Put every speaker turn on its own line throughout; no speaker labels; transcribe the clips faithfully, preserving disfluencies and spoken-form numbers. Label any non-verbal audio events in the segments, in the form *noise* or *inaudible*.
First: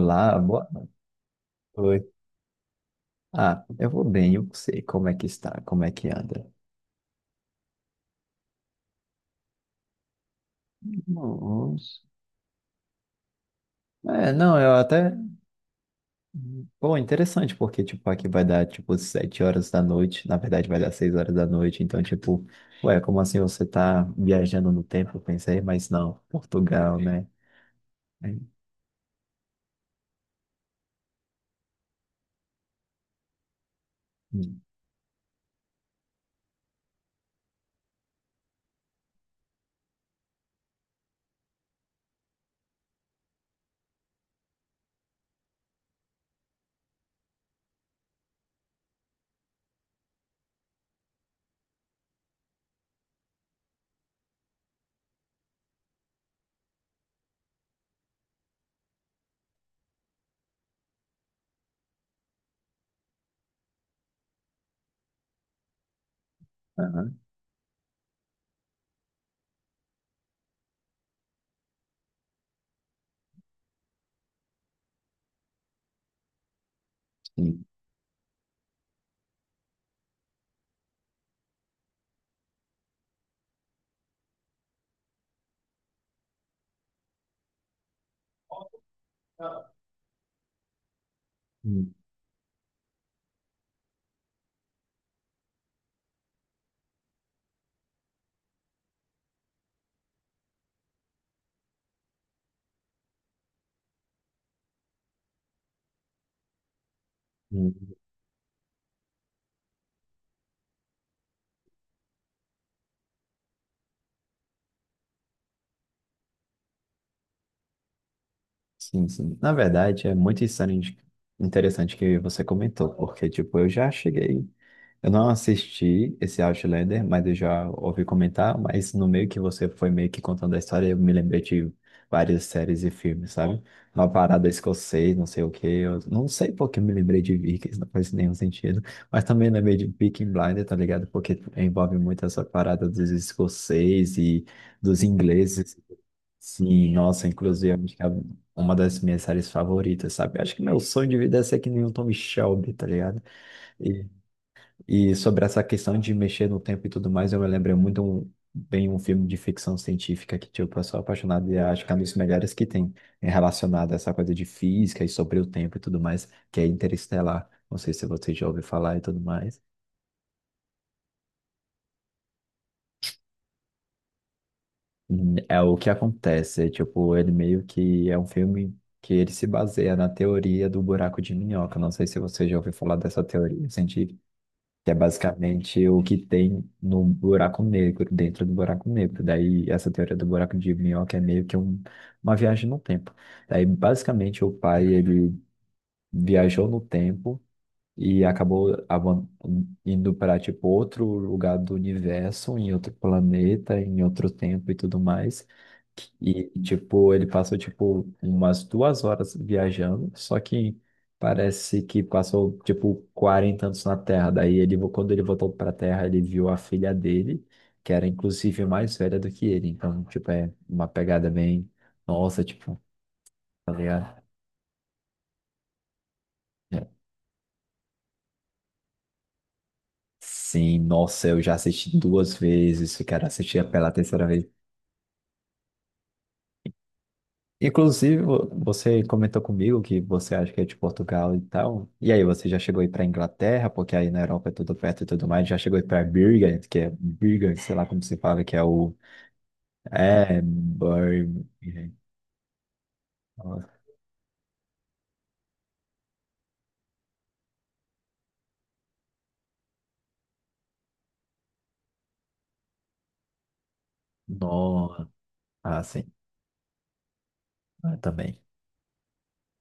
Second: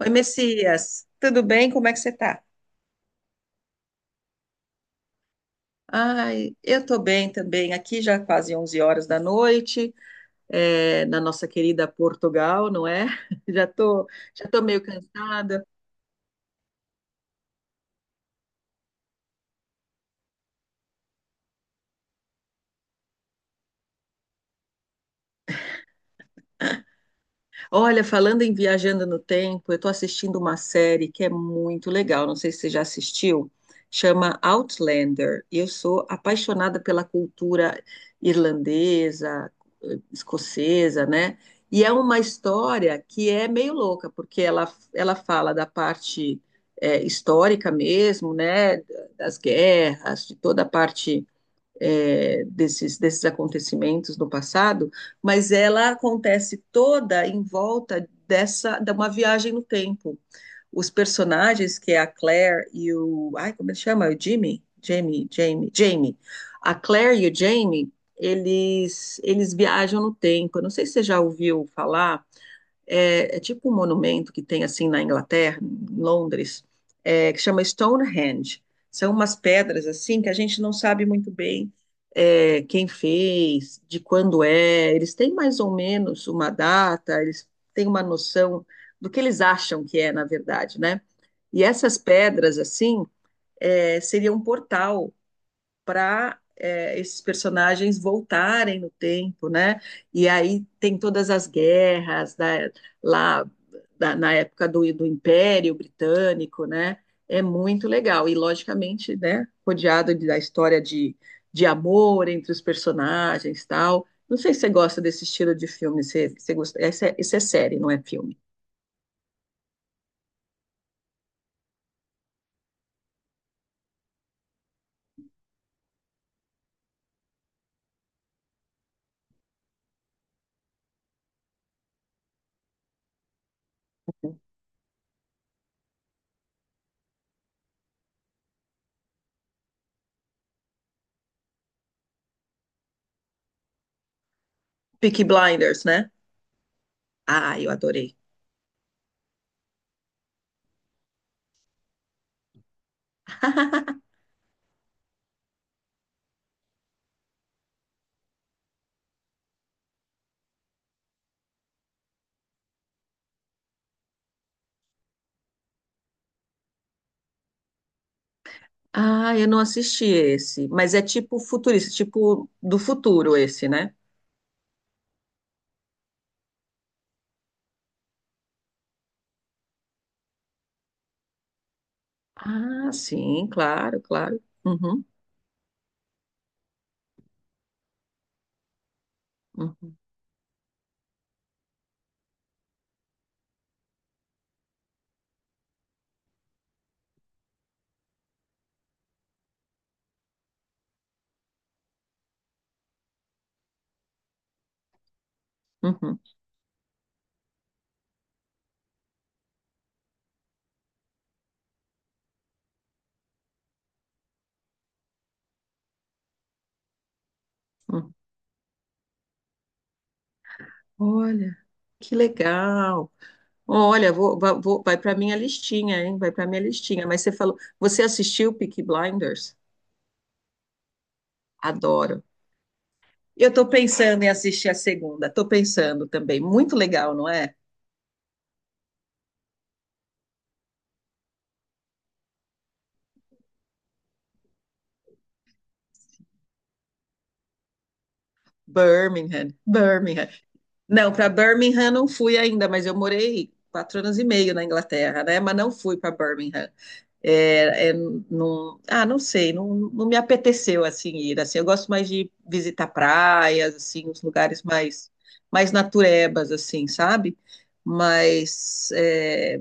Oi,
boa
Messias, tudo bem? Como é que você
noite.
tá?
Ah, eu vou bem, eu sei como é que está, como é que anda.
Ai, eu tô bem também. Aqui já quase onze horas da noite, é, na nossa querida
Nossa.
Portugal, não é? *laughs* Já tô,
É,
já
não,
tô
eu
meio
até.
cansada.
Pô, interessante, porque, tipo, aqui vai dar, tipo, sete horas da noite. Na verdade, vai dar seis horas da noite. Então, tipo, ué, como assim você tá viajando no tempo? Eu pensei, mas não, Portugal, né?
Olha, falando em Viajando no Tempo, eu estou assistindo uma série que é muito legal. Não sei se você já assistiu, chama
Hum,
Outlander. E eu sou apaixonada pela cultura irlandesa, eh, escocesa, né? E é uma história que é meio louca, porque ela, ela fala da parte eh, histórica mesmo, né? Das guerras, de toda a parte é, desses, desses acontecimentos no passado, mas ela acontece toda em volta dessa de uma viagem no tempo. Os personagens, que é a Claire e o. Ai, como ele chama? O Jimmy? Jamie, Jamie, Jamie. A
aham,
Claire e o Jamie, eles, eles viajam no tempo. Eu não sei se você já ouviu falar é, é tipo um monumento que tem assim na Inglaterra, em Londres, é, que chama
sim.
Stonehenge. São umas pedras assim que a gente não sabe muito bem é, quem fez, de quando é. Eles têm mais ou menos uma data, eles têm uma noção do que eles acham que é, na verdade, né? E
Hum,
essas pedras assim é, seria um portal para é, esses personagens voltarem no tempo, né? E aí tem todas as guerras da- lá da- na época do, do Império Britânico, né? É muito
hum,
legal. E, logicamente, né, rodeado de- da história de, de amor entre os personagens tal. Não sei se você gosta desse estilo de filme. Se, se gosta, essa, é- isso é série, não é filme.
sim, sim. Na verdade, é muito insano, interessante que você comentou, porque, tipo, eu já cheguei. Eu não assisti esse Outlander, mas eu já ouvi comentar, mas no meio que você foi meio que contando a história, eu me lembrei de várias séries e filmes, sabe? Uma parada escocês, não sei o quê, eu não sei porque eu me lembrei de Vikings, não faz nenhum sentido, mas também lembrei de Peaky Blinders, tá ligado? Porque envolve muito essa parada dos escoceses e dos
Peaky
ingleses.
Blinders, né?
Sim, nossa,
Ah, eu
inclusive acho que é
adorei.
uma das minhas séries favoritas, sabe? Acho que meu sonho de vida é ser que nem o Tom Shelby, tá ligado?
*laughs*
E sobre essa questão de mexer no tempo e tudo mais, eu me lembro muito um- bem um filme de ficção científica que, tipo, eu sou apaixonado e acho que é um dos melhores que tem é relacionado a essa coisa de física e sobre o tempo e tudo mais, que é Interestelar. Não sei se você já ouviu falar e tudo
Ah, eu não
mais.
assisti esse, mas é tipo futurista, tipo do futuro esse, né?
Hum, É o que acontece, é, tipo, ele meio que é um filme que ele se baseia na teoria do buraco de minhoca. Não sei se você já ouviu
Ah,
falar dessa
sim,
teoria
claro, claro.
que é
Uhum,
basicamente o que tem no buraco negro, dentro do buraco negro. Daí, essa
uhum,
teoria do buraco de minhoca é meio que um- uma viagem no tempo. Daí, basicamente, o pai, ele viajou no tempo e acabou avan- indo para tipo outro lugar do universo, em outro planeta, em outro tempo e tudo mais.
uhum,
E tipo, ele passou tipo umas duas horas viajando, só que parece que passou tipo quarenta anos na Terra. Daí ele, vo- quando ele voltou para a Terra, ele viu a filha dele, que era
uhum.
inclusive mais velha do que ele. Então, tipo, é uma pegada
Olha,
bem,
que
nossa, tipo,
legal.
tá
Olha,
ligado?
vou, va- vou- vai para minha listinha, hein? Vai para minha
É.
listinha. Mas você falou, você assistiu Peaky Blinders?
Sim, nossa, eu já assisti
Adoro.
duas vezes, eu quero
Eu estou
assistir pela
pensando
terceira
em
vez.
assistir a segunda. Estou pensando também. Muito legal, não é?
Inclusive, vo- você comentou comigo que você acha que é de Portugal e tal. E aí, você já chegou aí para Inglaterra, porque aí na Europa é tudo perto e tudo mais. Já chegou aí para Birmingham, que é Birmingham, sei lá como se fala, que é o.
Birmingham, Birmingham.
É,
Não, para
Birmingham.
Birmingham não fui ainda, mas eu morei quatro anos e meio na Inglaterra, né? Mas não fui para Birmingham. É, é, não, ah, não sei, não, não me apeteceu assim ir. Assim, eu gosto mais de visitar praias, assim, os lugares
Nossa,
mais mais
ah, sim,
naturebas, assim, sabe?
eu também.
Mas é,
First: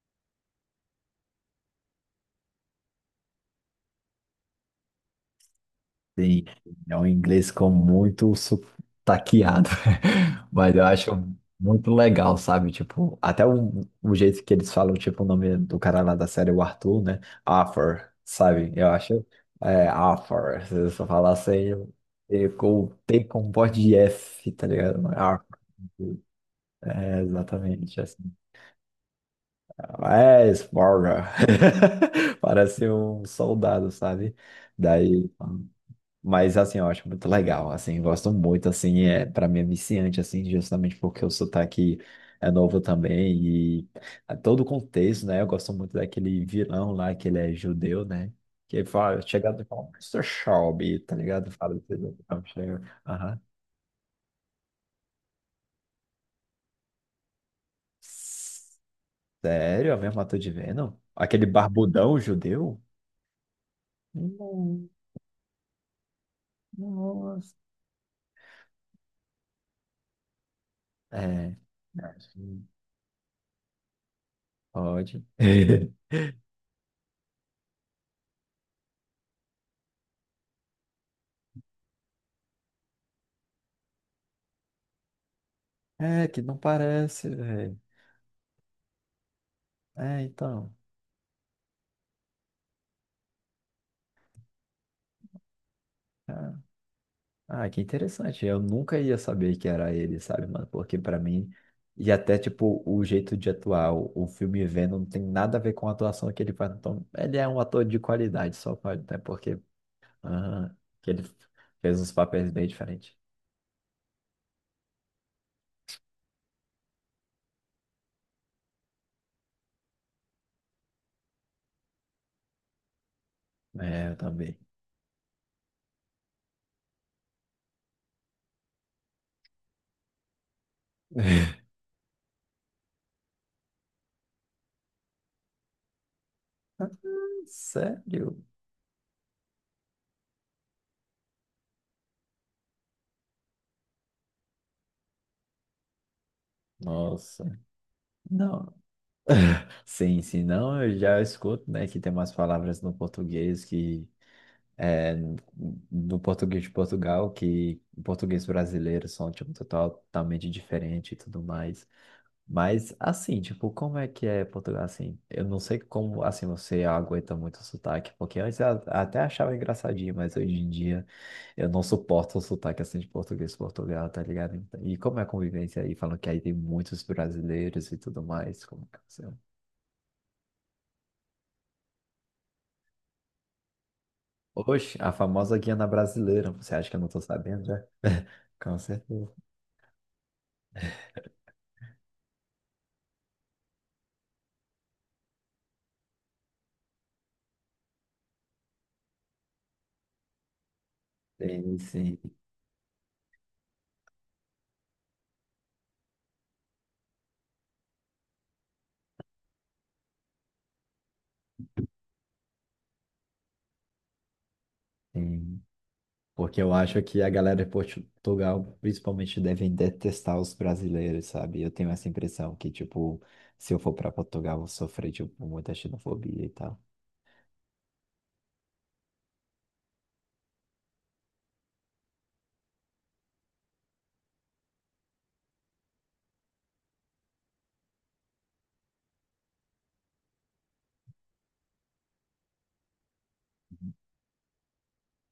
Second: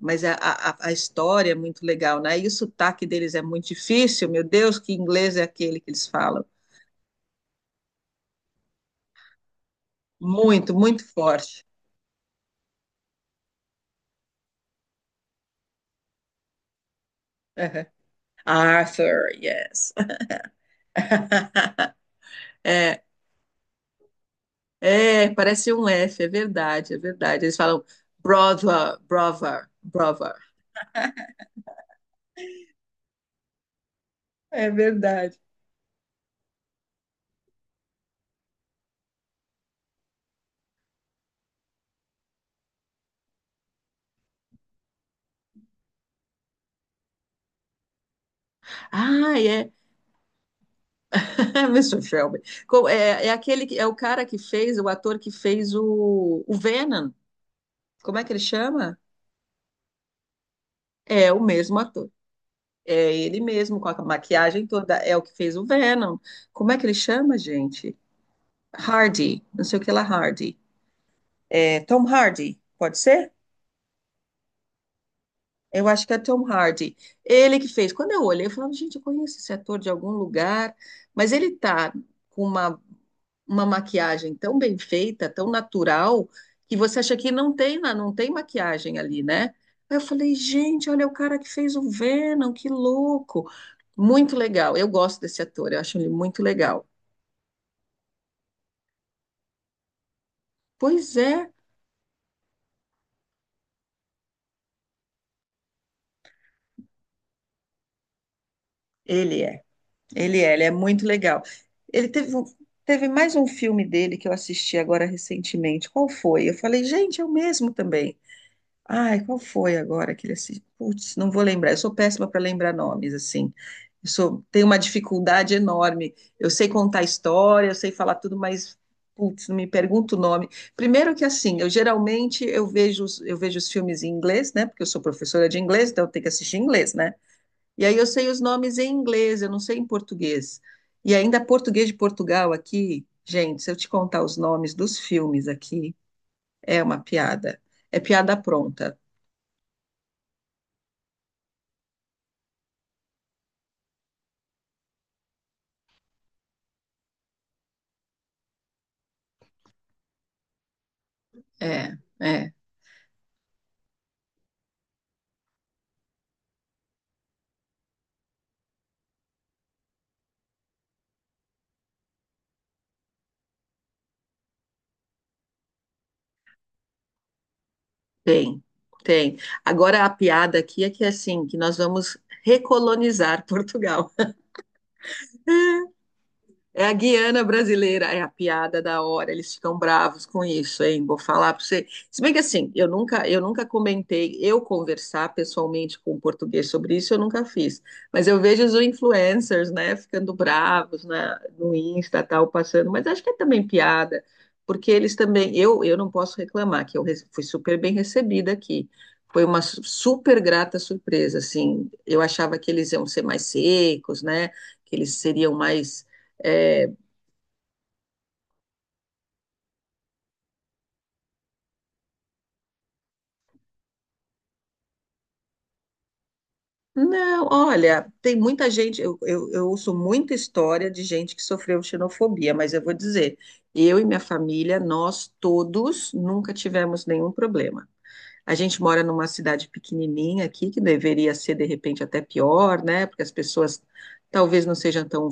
mas a, a, a história é muito legal, né? E o sotaque deles é muito difícil. Meu Deus, que inglês é aquele que eles
Sim,
falam?
é um inglês com muito sotaqueado, *laughs*
Muito,
mas eu
muito
acho
forte.
muito legal, sabe? Tipo, até o, o jeito que eles falam, tipo, o nome do cara lá da série, o Arthur, né?
Aham.
Arthur, sabe? Eu acho,
Arthur,
é,
yes.
Arthur, se eu só falar assim,
*laughs*
com T com voz de F, tá ligado?
É,
Arthur,
parece um F, é verdade, é
é
verdade. Eles falam
exatamente assim.
brother, brother, brother.
É, Sparta. *laughs* Parece um soldado, sabe?
É
Daí.
verdade.
Mas assim, eu acho muito legal, assim, gosto muito, assim, é, para mim é viciante, assim, justamente porque o sotaque é novo também e a todo o contexto, né? Eu gosto muito daquele vilão lá, que ele é judeu, né? Que fala,
Ah,
chega e
é.
fala, Mister Shelby, tá ligado?
*laughs*
Fala,
mister
entendeu?
Shelby.
Então, chega,
Co- É, é
aham.
aquele que é o cara que fez, o ator que fez o, o Venom. Como é que ele chama?
Sério? A mesma ator de Venom?
É o
Aquele
mesmo ator.
barbudão judeu?
É ele mesmo, com a maquiagem
Não,
toda. É o que fez o Venom. Como é que ele chama,
nossa.
gente? Hardy. Não sei o que lá, Hardy.
É,
É Tom
acho
Hardy.
que
Pode ser?
pode.
Eu acho que é
*laughs*
Tom Hardy. Ele que fez. Quando eu olhei, eu falava, gente, eu conheço esse ator de algum lugar, mas ele tá com uma, uma maquiagem tão bem feita, tão natural,
É, que não
que você acha
parece,
que não tem,
velho.
na- não tem maquiagem ali, né? Aí eu
É,
falei,
então.
gente, olha o cara que fez o Venom, que louco. Muito legal. Eu gosto desse ator, eu acho ele muito
Ah,
legal.
ah, que interessante. Eu nunca ia saber que era ele, sabe, mano? Porque
Pois
pra mim,
é,
e até tipo, o jeito de atuar, o, o filme Venom não tem nada a ver com a atuação que ele faz. Então, ele é um ator de qualidade, só pode, até
ele
porque
é. Ele é, ele é
aham,
muito
que ele
legal.
fez
Ele
uns
teve, um-
papéis bem
teve
diferentes.
mais um filme dele que eu assisti agora recentemente. Qual foi? Eu falei, gente, é o mesmo também. Ai, qual foi agora que ele assistiu? Putz, não vou lembrar. Eu sou péssima para lembrar nomes, assim. Eu
É, eu
sou,
também.
tenho uma dificuldade enorme. Eu sei contar história, eu sei falar tudo, mas, putz, não me pergunta o nome. Primeiro que,
*laughs*
assim, eu geralmente eu vejo, os- eu vejo os filmes em inglês, né? Porque eu sou professora de inglês, então eu tenho que assistir em
Ah,
inglês, né? E aí eu sei
sério?
os nomes em inglês, eu não sei em português. E ainda português de Portugal aqui, gente, se eu te contar os nomes dos filmes aqui, é uma
Nossa.
piada. É piada
Não.
pronta.
Sim, sim, não, eu já escuto, né, que tem umas palavras no português que é, do português de Portugal, que o português brasileiro são, tipo, totalmente diferente e tudo mais.
É, é,
Mas, assim, tipo, como é que é Portugal, assim? Eu não sei como, assim, você aguenta muito o sotaque, porque antes eu até achava engraçadinho, mas hoje em dia eu não suporto o sotaque, assim, de português de Portugal, tá ligado? Então, e como é a convivência aí? Falam que aí tem muitos brasileiros e tudo
tem,
mais, como que você...
tem. Agora a piada aqui é que assim, que nós vamos recolonizar Portugal.
Oxe, a famosa Guiana
*laughs*
brasileira, você
É
acha
a
que eu não tô
Guiana
sabendo, né?
brasileira, é a
*laughs* Com
piada da hora,
certeza.
eles ficam bravos com isso, hein? Vou falar para você. Se bem que assim, eu nunca, eu nunca comentei, eu conversar pessoalmente com o português sobre isso, eu nunca fiz. Mas eu vejo os influencers, né, ficando bravos na, no
Sim, sim,
Insta, tal, passando, mas acho que é também piada, porque eles também, eu, eu não posso reclamar, que eu re- fui super bem recebida aqui. Foi uma su- super grata surpresa, assim. Eu achava que eles iam ser mais secos, né? Que eles seriam
sim.
mais
Porque eu
é,
acho que a galera de Portugal, principalmente, devem detestar os brasileiros, sabe? Eu tenho essa impressão que, tipo, se eu for para Portugal, eu vou sofrer, tipo, muita xenofobia e tal.
não, olha, tem muita gente. Eu, eu, eu ouço muita história de gente que sofreu xenofobia, mas eu vou dizer, eu e minha família, nós todos nunca tivemos nenhum problema. A gente mora numa cidade pequenininha aqui, que deveria ser de repente até pior, né? Porque as pessoas talvez não sejam tão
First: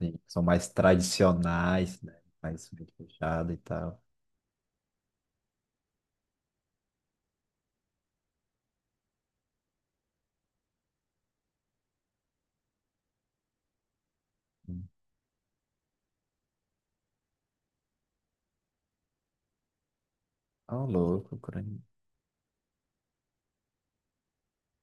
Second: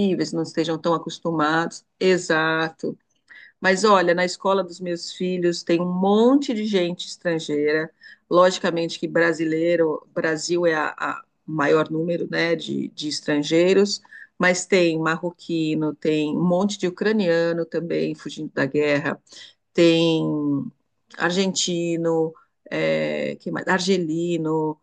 Sim,
não
são mais
estejam tão acostumados.
tradicionais, né? Mais
Exato.
fechado e
Mas
tal.
olha, na escola dos meus filhos tem um monte de gente estrangeira. Logicamente que brasileiro, Brasil é a, a maior número, né, de, de estrangeiros, mas tem marroquino, tem um monte de ucraniano também fugindo da guerra, tem
Ah, louco, Ucrânia.
argentino, é, que mais? Argelino,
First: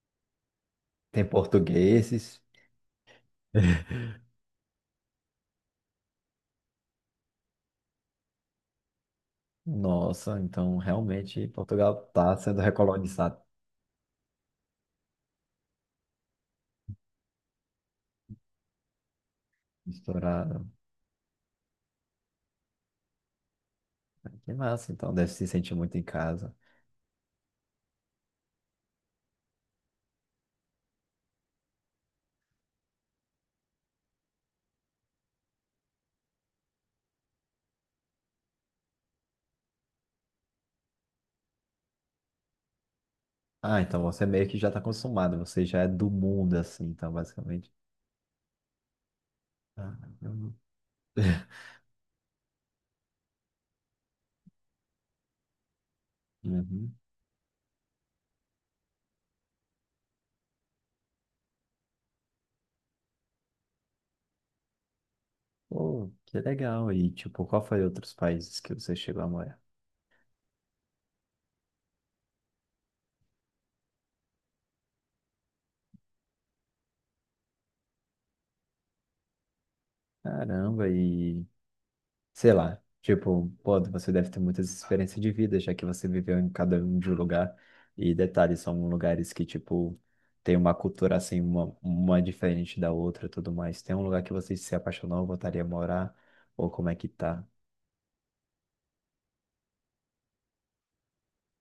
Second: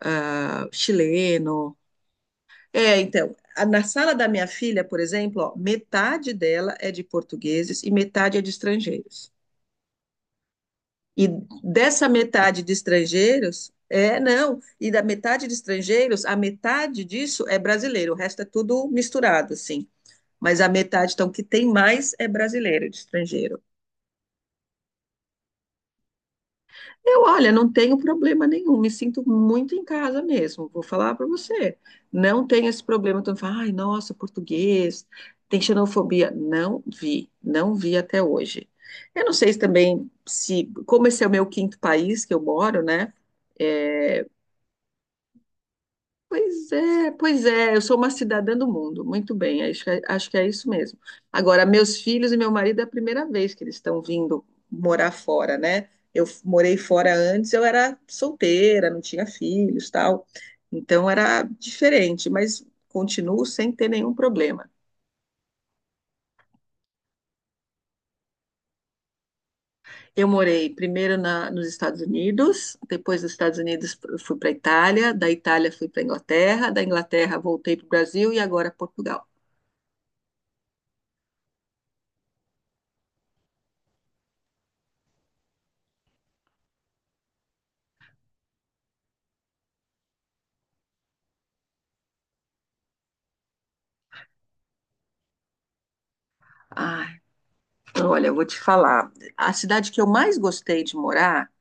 ah,
Tem
chileno.
portugueses.
É, então, a- na
*laughs*
sala da minha filha, por exemplo, ó, metade dela é de portugueses e metade é de estrangeiros.
Nossa, então
E
realmente Portugal
dessa
tá sendo
metade de
recolonizado,
estrangeiros, é, não, e da metade de estrangeiros, a metade disso é brasileiro, o resto é tudo misturado, assim. Mas
misturado.
a metade, então, que tem mais é brasileiro, de estrangeiro.
Que massa, então deve se sentir muito em casa.
Eu, olha, não tenho problema nenhum, me sinto muito em casa mesmo, vou falar para você. Não tenho esse problema, então, fala, ai, nossa, português, tem xenofobia. Não vi, não vi até hoje. Eu não sei se também, se, como esse é o meu quinto país que eu moro, né?
Ah, então
é,
você meio que já tá acostumado, você já é do mundo,
pois
assim,
é,
então,
pois
basicamente.
é, eu sou uma cidadã do mundo, muito bem, acho que
Ah,
é, acho que é
eu-
isso mesmo.
*laughs*
Agora, meus filhos e meu marido é a primeira vez que eles estão vindo morar fora, né? Eu f- morei
Uhum.
fora antes, eu era solteira, não tinha filhos, tal, então era diferente, mas continuo sem ter nenhum problema.
Pô, que legal. E, tipo, qual foi outros países que você chegou a morar?
Eu morei primeiro na, nos Estados Unidos, depois dos Estados Unidos eu fui para a Itália, da Itália fui para a Inglaterra, da Inglaterra voltei para o Brasil e agora Portugal.
Caramba, e sei lá, tipo, pô, você deve ter muitas experiências de vida, já que você viveu em cada um de um lugar. E detalhes são lugares que, tipo, tem uma cultura assim, uma, uma diferente da outra e tudo mais. Tem um lugar que você se apaixonou, voltaria a morar? Ou como é
Ah,
que tá?
olha, eu vou te falar. A cidade que eu mais gostei de morar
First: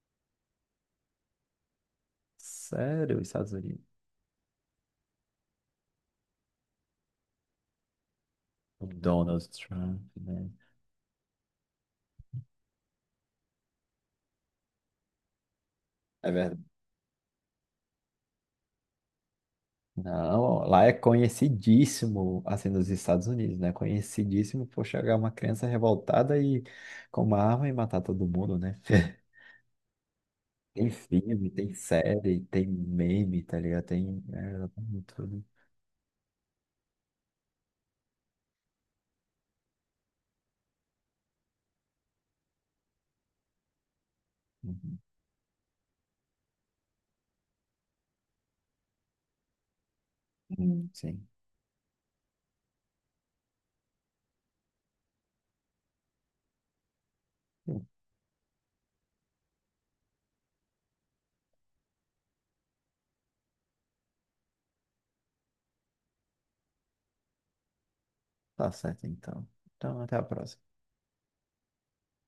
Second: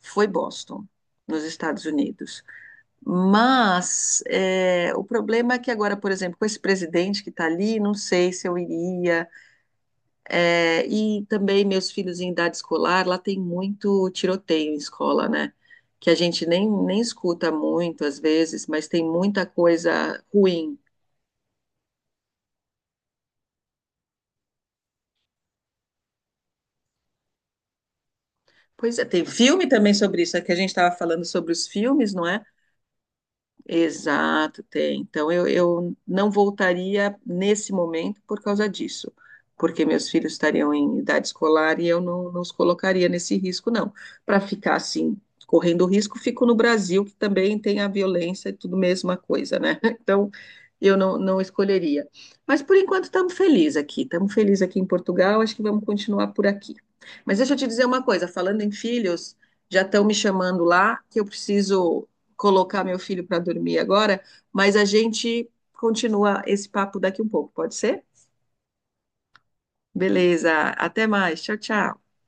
foi Boston, nos Estados Unidos.
Sério, os Estados Unidos.
Mas é, o problema é que agora, por exemplo, com esse presidente que está ali, não sei se eu
O
iria.
Donald Trump, né?
É, e também meus filhos em idade escolar, lá tem muito tiroteio em escola, né? Que a
É
gente
verdade.
nem, nem escuta muito às vezes, mas tem muita coisa
Não,
ruim.
lá é conhecidíssimo, assim, nos Estados Unidos, né? Conhecidíssimo por chegar uma criança revoltada e com uma arma e matar todo mundo, né?
Pois é, tem
*laughs*
filme também sobre isso, é que a gente
Tem
estava falando
filme,
sobre os
tem
filmes, não
série,
é?
tem meme, tá ligado? Tem
Exato,
é,
tem. Então
tudo.
eu, eu não voltaria nesse momento por causa disso, porque meus filhos estariam em idade escolar e eu não, não os colocaria nesse risco, não. Para ficar
Uhum.
assim, correndo risco, fico no Brasil, que também tem a violência e tudo mesma coisa, né? *laughs* Então
Hum.
eu não,
Sim,
não escolheria. Mas por enquanto estamos felizes aqui, estamos felizes aqui em Portugal, acho que vamos continuar por aqui. Mas deixa eu te dizer uma coisa, falando em filhos, já estão me chamando lá que eu preciso colocar meu filho para dormir agora, mas a gente continua esse papo daqui um pouco, pode ser?
tá certo então. Então, até a
Beleza,
próxima.
até mais. Tchau, tchau.